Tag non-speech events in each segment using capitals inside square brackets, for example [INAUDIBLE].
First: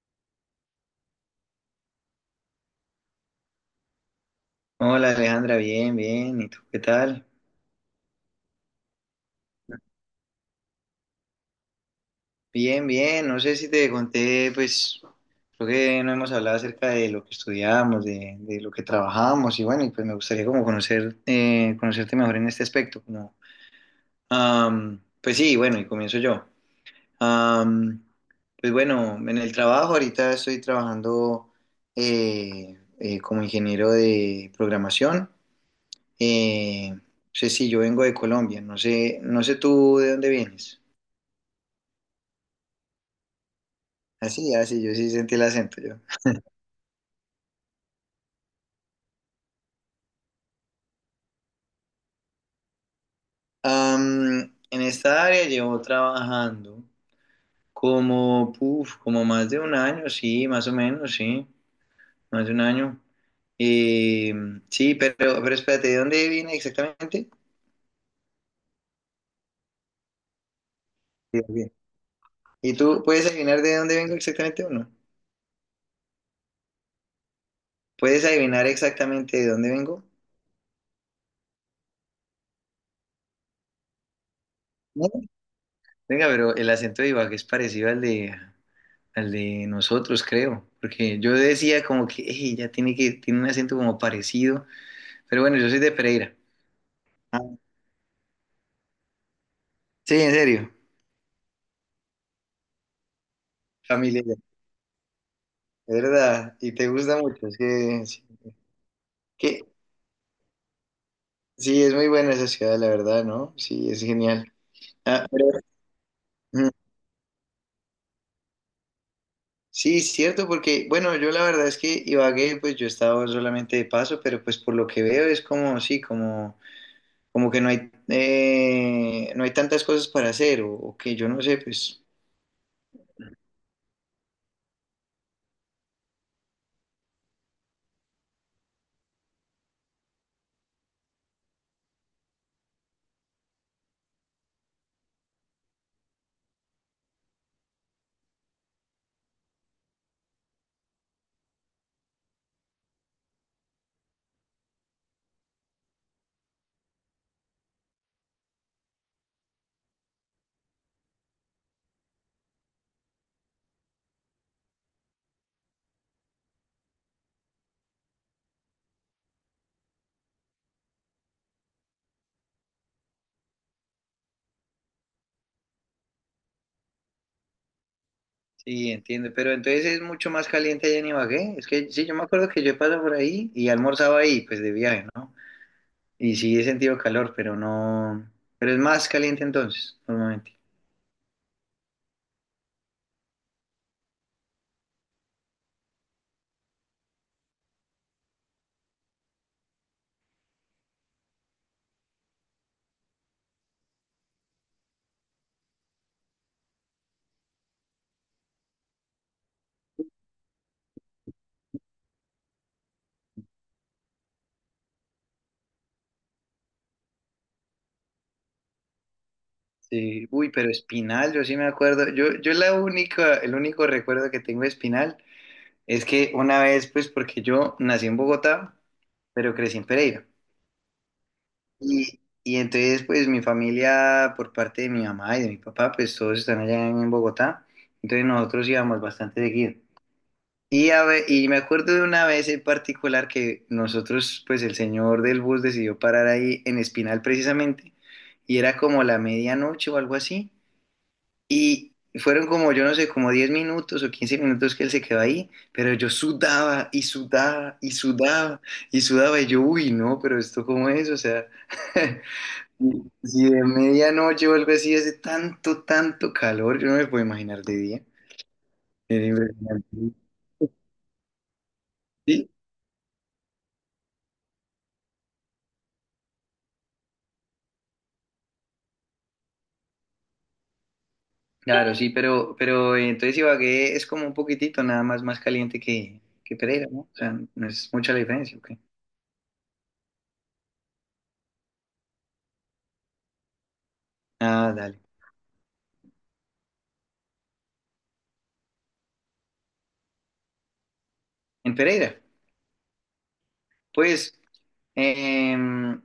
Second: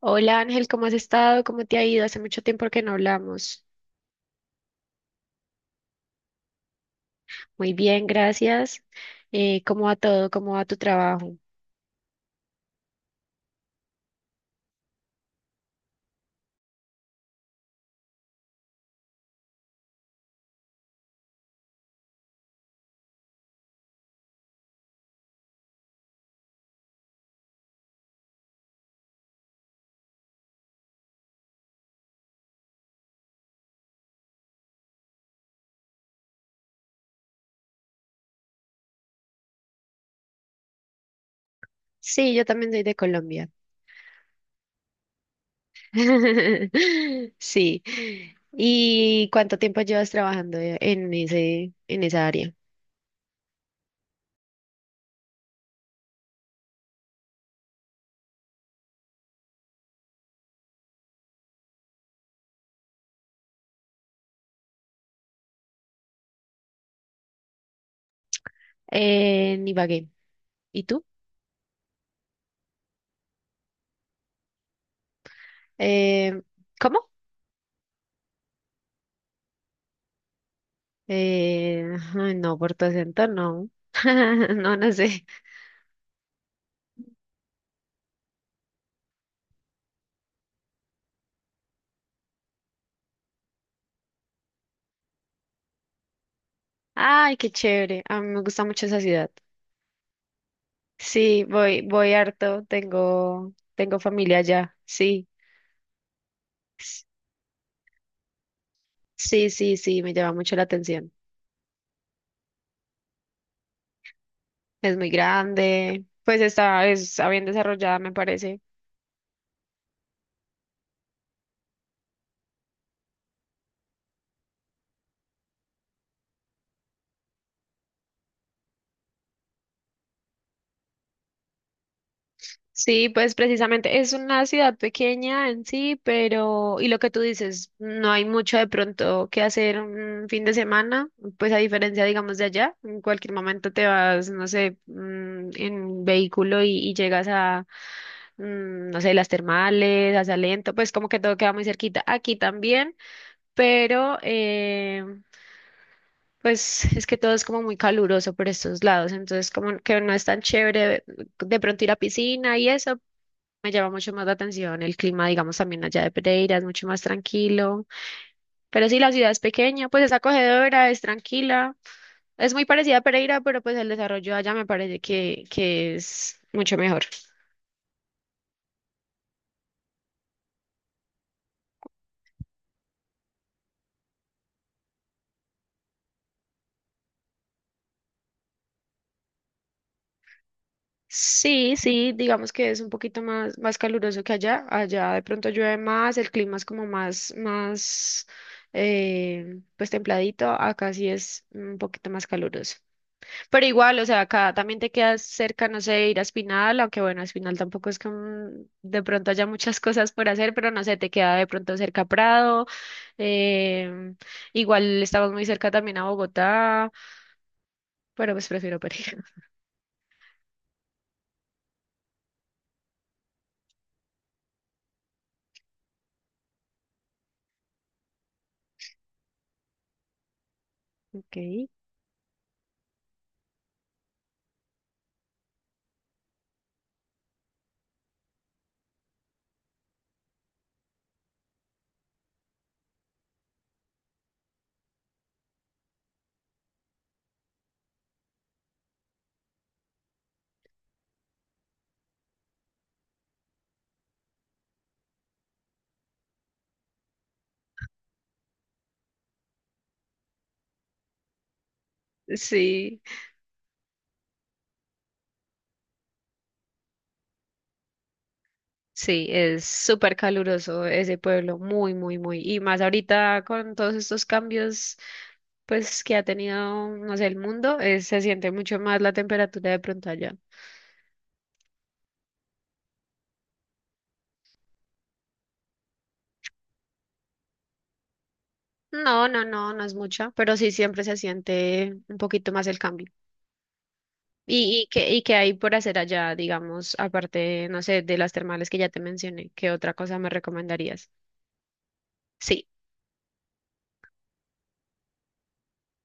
Hola Ángel, ¿cómo has estado? ¿Cómo te ha ido? Hace mucho tiempo que no hablamos. Hola Alejandra, bien, bien. ¿Y tú qué tal? Muy bien, gracias. ¿Cómo va todo? ¿Cómo va tu trabajo? Bien, bien. No sé si te conté, pues creo que no hemos hablado acerca de lo que estudiamos, de lo que trabajamos y bueno, y pues me gustaría como conocer, conocerte mejor en este aspecto. Pues sí, bueno, y comienzo yo. Am, pues bueno, en el trabajo ahorita estoy trabajando como ingeniero de programación. No sé, si yo vengo de Colombia, no sé, no sé tú de dónde vienes. Sí, yo también soy de Colombia. Así, así, yo sí sentí el acento yo. [LAUGHS] Sí. ¿Y cuánto tiempo llevas trabajando en esa área? En esta área llevo trabajando como, puf, como más de un año, sí, más o menos, sí, más de un año. Eh, sí, pero espérate, ¿de dónde viene exactamente? En Ibagué. ¿Y tú? Sí, bien. ¿Y tú puedes adivinar de dónde vengo exactamente o no? Eh, ¿cómo? ¿Puedes adivinar exactamente de dónde vengo? Eh, ay, no, por tu acento no. [LAUGHS] No, no No. sé. Venga, pero el acento de Ibagué es parecido al de nosotros, creo, porque yo decía como que "Ey, ya tiene que, tiene un acento como parecido". Pero bueno, yo soy de Pereira. Ay, Ah, qué chévere. A mí me gusta mucho esa ciudad. sí, en serio. Sí, voy harto, tengo Familia, de familia allá, sí. verdad. Y te S- gusta mucho. Es que, sí, Sí, que- sí, sí, me llama mucho la atención. sí, es muy buena esa ciudad, la verdad, ¿no? Sí, es genial. Es muy Ah, pero, grande, pues mm, está bien desarrollada, me parece. sí, es cierto, porque, bueno, yo la verdad es que Ibagué, pues yo he estado solamente de paso, pero pues por lo que veo es como, sí, como, como que no hay, no hay tantas cosas para hacer, o que yo no sé, pues. Sí, pues precisamente es una ciudad pequeña en sí, pero, y lo que tú dices, no hay mucho de pronto que hacer un fin de semana, pues a diferencia, digamos, de allá, en cualquier momento te vas, no sé, en vehículo y llegas a no sé, las termales, hacia lento, pues como que todo queda muy cerquita. Aquí también, pero pues es que todo es como muy caluroso por estos lados, entonces como que no es tan chévere de pronto ir a piscina y eso. Me llama mucho más la atención el clima, digamos, también allá de Pereira, es mucho más tranquilo. Pero sí, la ciudad es pequeña, pues es acogedora, es tranquila. Es muy parecida a Pereira, pero pues el desarrollo allá me parece que es mucho mejor. Sí, entiendo, pero entonces es mucho más caliente allá en Ibagué. Es que sí, yo me acuerdo que yo he pasado por ahí y almorzaba ahí, pues de viaje, ¿no? Y sí he sentido calor, pero no. Pero es más caliente entonces, normalmente. Sí, sí, digamos que es un poquito más caluroso que allá. Allá de pronto llueve más, el clima es como más, pues templadito. Acá sí es un poquito más caluroso. Pero igual, o sea, acá también te quedas cerca, no sé, ir a Espinal, aunque bueno, Espinal tampoco es que de pronto haya muchas [LAUGHS] cosas por hacer, pero no sé, te queda de pronto cerca Prado. em, Igual estamos muy cerca también a Bogotá, pero pues prefiero Pereira. [LAUGHS] Sí. Uy, pero Espinal, yo sí me acuerdo. Yo la única, el único recuerdo que tengo de Espinal es que una vez, pues, porque yo nací en Bogotá, pero crecí en Pereira. Ok. Y entonces, pues, mi familia, por parte de mi mamá y de mi papá, pues, todos están allá en Bogotá. Entonces, nosotros íbamos bastante seguido. Y, y me acuerdo de una vez en particular que nosotros, pues el señor del bus decidió parar ahí en Espinal precisamente, y era como la medianoche o algo así, y fueron como, yo no sé, como 10 minutos o 15 minutos que él se quedó ahí, pero yo sudaba y sudaba y sudaba y sudaba, y yo, uy, no, pero esto cómo es, o sea, Sí. [LAUGHS] si de medianoche o algo así hace tanto, tanto calor, yo no me puedo imaginar de día, Sí, era es súper impresionante. caluroso ese pueblo, muy, muy, muy. Sí, Y más ahorita con todos estos cambios, pues que ha tenido, no sé, el mundo, se siente mucho más la temperatura de pronto allá. claro, sí, pero entonces Ibagué es como un poquitito nada más más caliente que Pereira, ¿no? O sea, no es mucha la diferencia, ¿ok? No, no, no, no es mucha, pero sí siempre se siente un poquito más el cambio. Ah, ¿Y, y dale. qué, y qué hay por hacer allá, digamos, aparte, no sé, de las termales que ya te mencioné? ¿Qué otra cosa me recomendarías? En Pereira, Sí. pues, em,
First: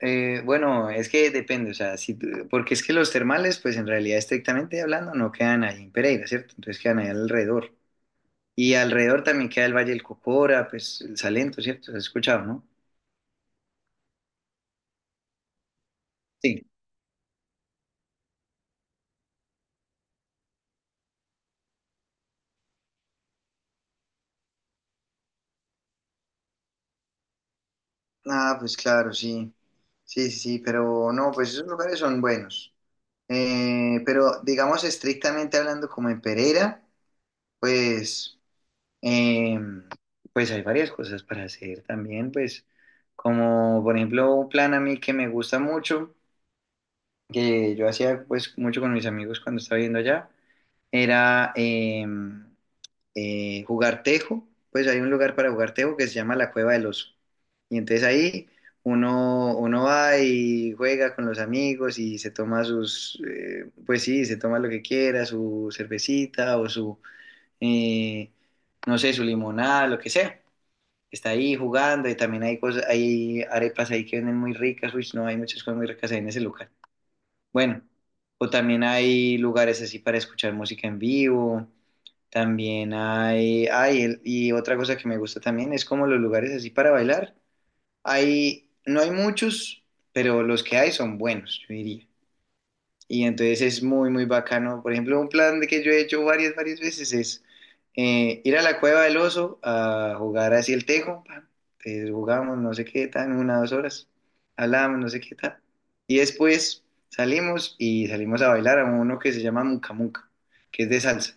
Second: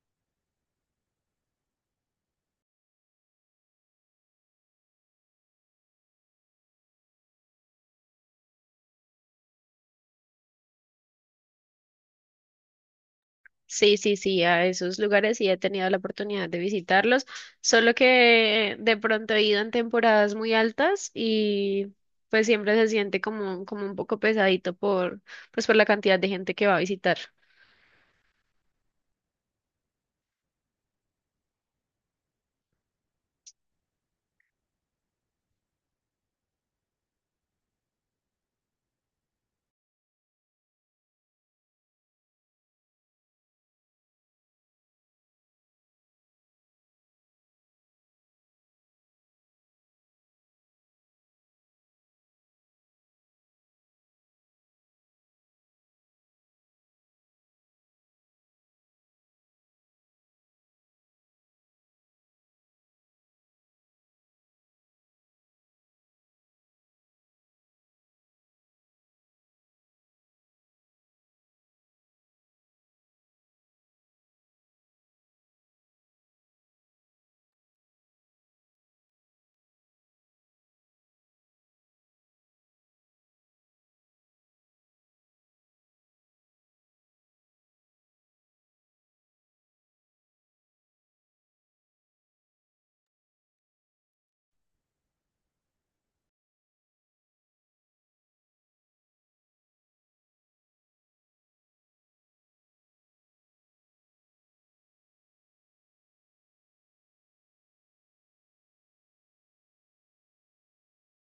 bueno, es que depende, o sea, si, tú- porque es que los termales, pues en realidad estrictamente hablando, no quedan ahí en Pereira, ¿cierto? Entonces quedan ahí alrededor. Y alrededor también queda el Valle del Cocora, pues el Salento, ¿cierto? ¿Has escuchado, no? Sí, sí, sí, a esos lugares sí he tenido la oportunidad de Sí. visitarlos, solo que de pronto he ido en temporadas muy altas y pues siempre se siente como un poco pesadito por, pues por la cantidad de gente que va a visitar. Ah, pues claro, sí. Sí, sí, sí, pero no, pues esos lugares son buenos. Pero digamos estrictamente hablando como en Pereira, pues, eh, pues hay varias cosas para hacer también, pues como por ejemplo un plan a mí que me gusta mucho, que yo hacía pues mucho con mis amigos cuando estaba viviendo allá, era jugar tejo, pues hay un lugar para jugar tejo que se llama la Cueva del Oso. Y entonces ahí uno va y juega con los amigos y se toma sus, pues sí, se toma lo que quiera, su cervecita o su, eh, no sé, su limonada, lo que sea. Está ahí jugando y también hay cosas, hay arepas ahí que venden muy ricas, uy, no, hay muchas cosas muy ricas ahí en ese lugar. Bueno, o también hay lugares así para escuchar música en vivo. También hay y otra cosa que me gusta también es como los lugares así para bailar. Hay, no hay muchos, pero los que hay son buenos, yo diría. Y entonces es muy, muy bacano. Por ejemplo, un plan de que yo he hecho varias, varias veces es ir a la Cueva del Oso a jugar así el tejo. Pam. Entonces jugamos no sé qué tan, una, 2 horas. Hablamos no sé qué tal. Y después salimos y salimos a bailar a uno que se llama Muca Muca, que es de salsa.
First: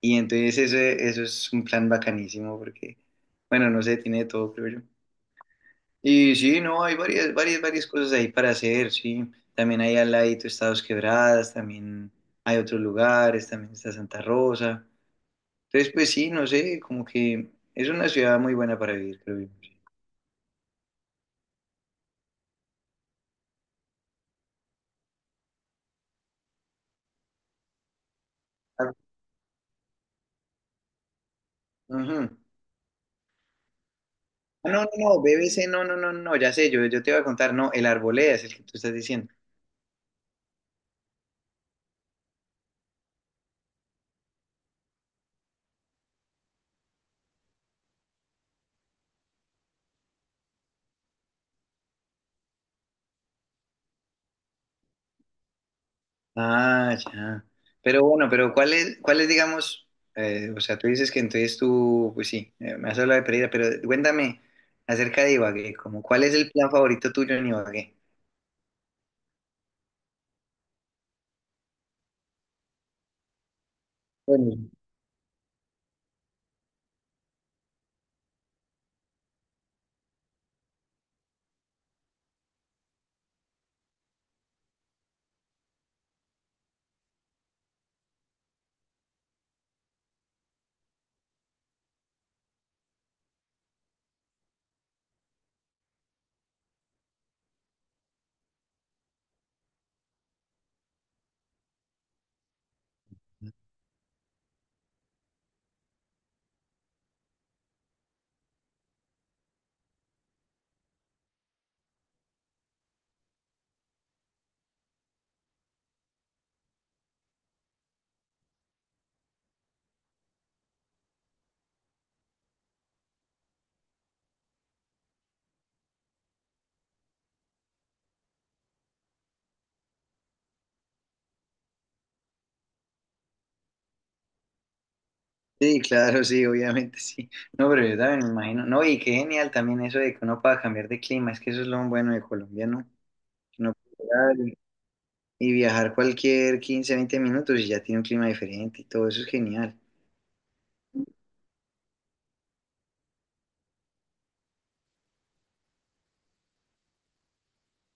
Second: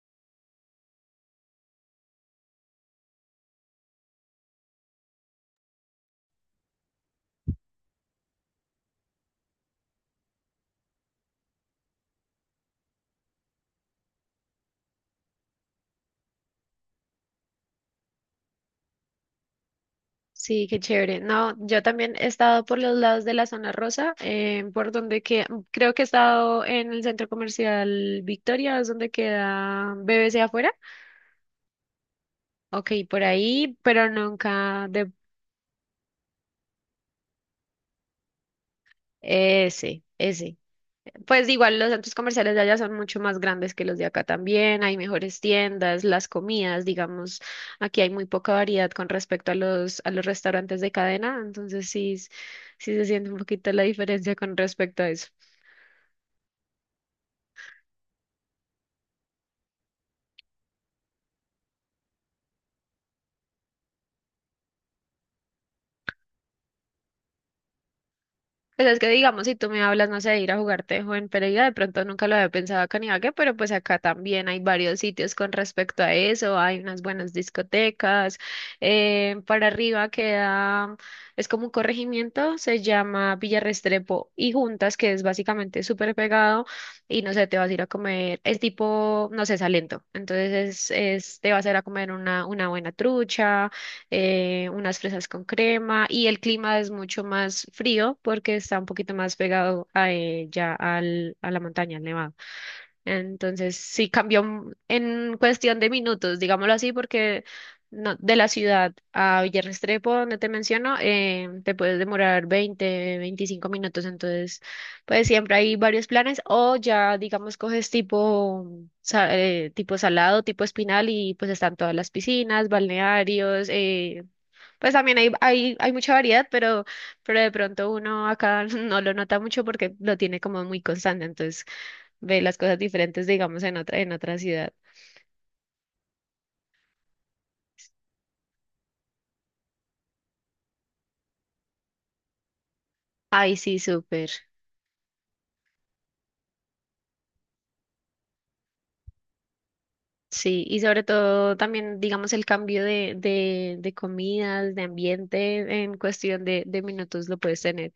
Y entonces eso es un plan bacanísimo porque, bueno, no sé, tiene de todo, creo yo. Y sí, no, hay varias, varias, varias cosas ahí para hacer, sí. También hay al ladito Estados Quebradas, también hay otros lugares, también está Santa Rosa. Entonces, pues sí, no sé, como que es una ciudad muy buena para vivir, creo yo. Sí, qué chévere. No, yo también he estado por los lados de la zona rosa, por donde que creo que he estado en el centro comercial Victoria, es Ah, donde queda BBC afuera. ujú. Ok, por ahí, pero Ah, no, nunca no, de no, BBC, no, no, no, no, ya sé, yo te iba a contar, no, el Arboleda es el que tú estás diciendo. ese, ese. Pues igual los centros comerciales de allá son mucho más grandes que los de acá también, hay mejores tiendas, las comidas, digamos, aquí hay muy poca variedad con respecto a a los restaurantes de cadena, entonces sí, sí se siente un poquito la diferencia con respecto a eso. Ah, ya. Pero bueno, pero ¿cuál es, digamos, o sea, tú dices que entonces tú, pues sí, me has hablado de Pereira, pero cuéntame acerca de Ibagué, como cuál es el plan favorito tuyo en Ibagué? Pues es que digamos, si tú me hablas, no sé, de ir a jugar tejo en Pereira, de pronto nunca lo había pensado acá en Ibagué, pero pues acá también hay Bueno, varios sitios con respecto a eso, hay unas buenas discotecas, para arriba queda, es como un corregimiento, se llama Villa Restrepo y Juntas, que es básicamente súper pegado, y no sé, te vas a ir a comer, es tipo, no sé, Salento, entonces te vas a ir a comer una buena trucha, unas fresas con crema y el clima es mucho más frío porque está un poquito más pegado a, ya al, a la montaña, al nevado. Entonces sí en cuestión de minutos, digámoslo así, porque de la ciudad a Villarrestrepo, donde te menciono, te puedes demorar 20-25 minutos, entonces pues siempre hay varios planes o ya digamos coges tipo tipo salado, tipo espinal y pues están todas las piscinas, balnearios, pues también hay mucha variedad, pero de pronto uno acá [LAUGHS] no lo nota mucho porque lo tiene como muy constante, entonces ve las cosas diferentes, digamos, en otra ciudad. sí, claro, sí, obviamente sí. No, pero yo también me imagino. No, y qué genial también eso de que uno pueda cambiar de clima, es que eso es lo bueno de Colombia, ¿no? Ay, Que uno sí, puede súper. llegar y viajar cualquier 15, 20 minutos y ya tiene un clima diferente y todo eso es genial. Sí, y sobre todo también, digamos, el cambio de comidas, de ambiente, en cuestión de minutos lo puedes tener.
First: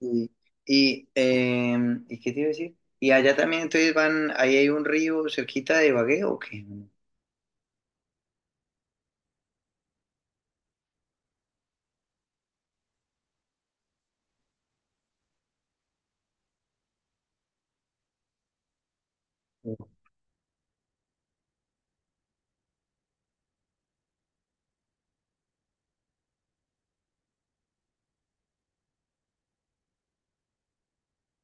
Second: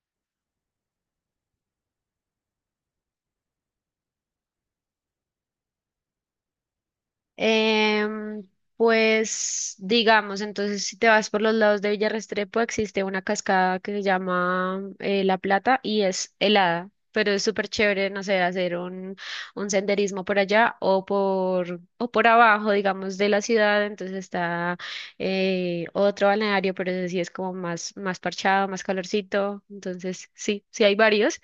Y, ¿Y qué te iba a decir? Y allá también entonces van, ahí hay un río cerquita de Ibagué, ¿o qué? Em, pues digamos, entonces si te vas por los lados de Villarrestrepo existe una cascada que se llama La Plata y es helada, pero es súper chévere, no sé, hacer un senderismo por allá o por abajo, digamos, de la ciudad, entonces está otro balneario, pero ese sí es como más, parchado, más calorcito, entonces sí, sí hay varios,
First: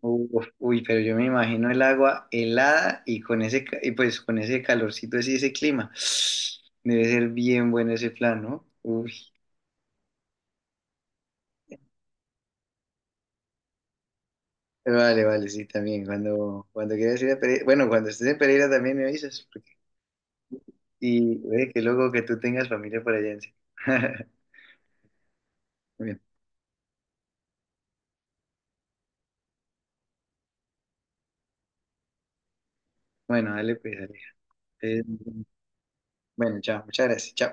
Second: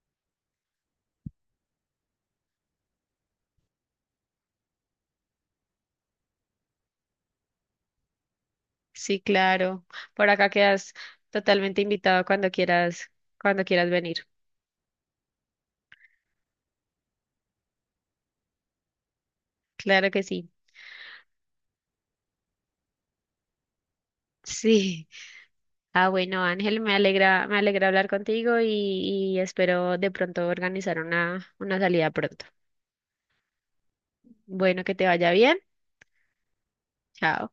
Uf, uy, pero yo me imagino el agua helada y con ese, y pues con ese calorcito así, ese clima. [SIGHS] Debe ser bien bueno ese plan, ¿no? sí, Uy. claro, por acá quedas totalmente invitado cuando quieras venir. Vale, vale, sí, también. Cuando quieras ir a Pereira, bueno, cuando estés en Pereira también me avisas. Claro que sí. [LAUGHS] Y que luego que tú tengas familia por allá en sí. [LAUGHS] Sí. Ah, Bien. bueno, Ángel, me alegra hablar contigo y espero de pronto organizar una salida pronto. Bueno, dale pues, dale. Bueno, que te vaya bien. Bueno, chao. Muchas gracias. Chao. Chao.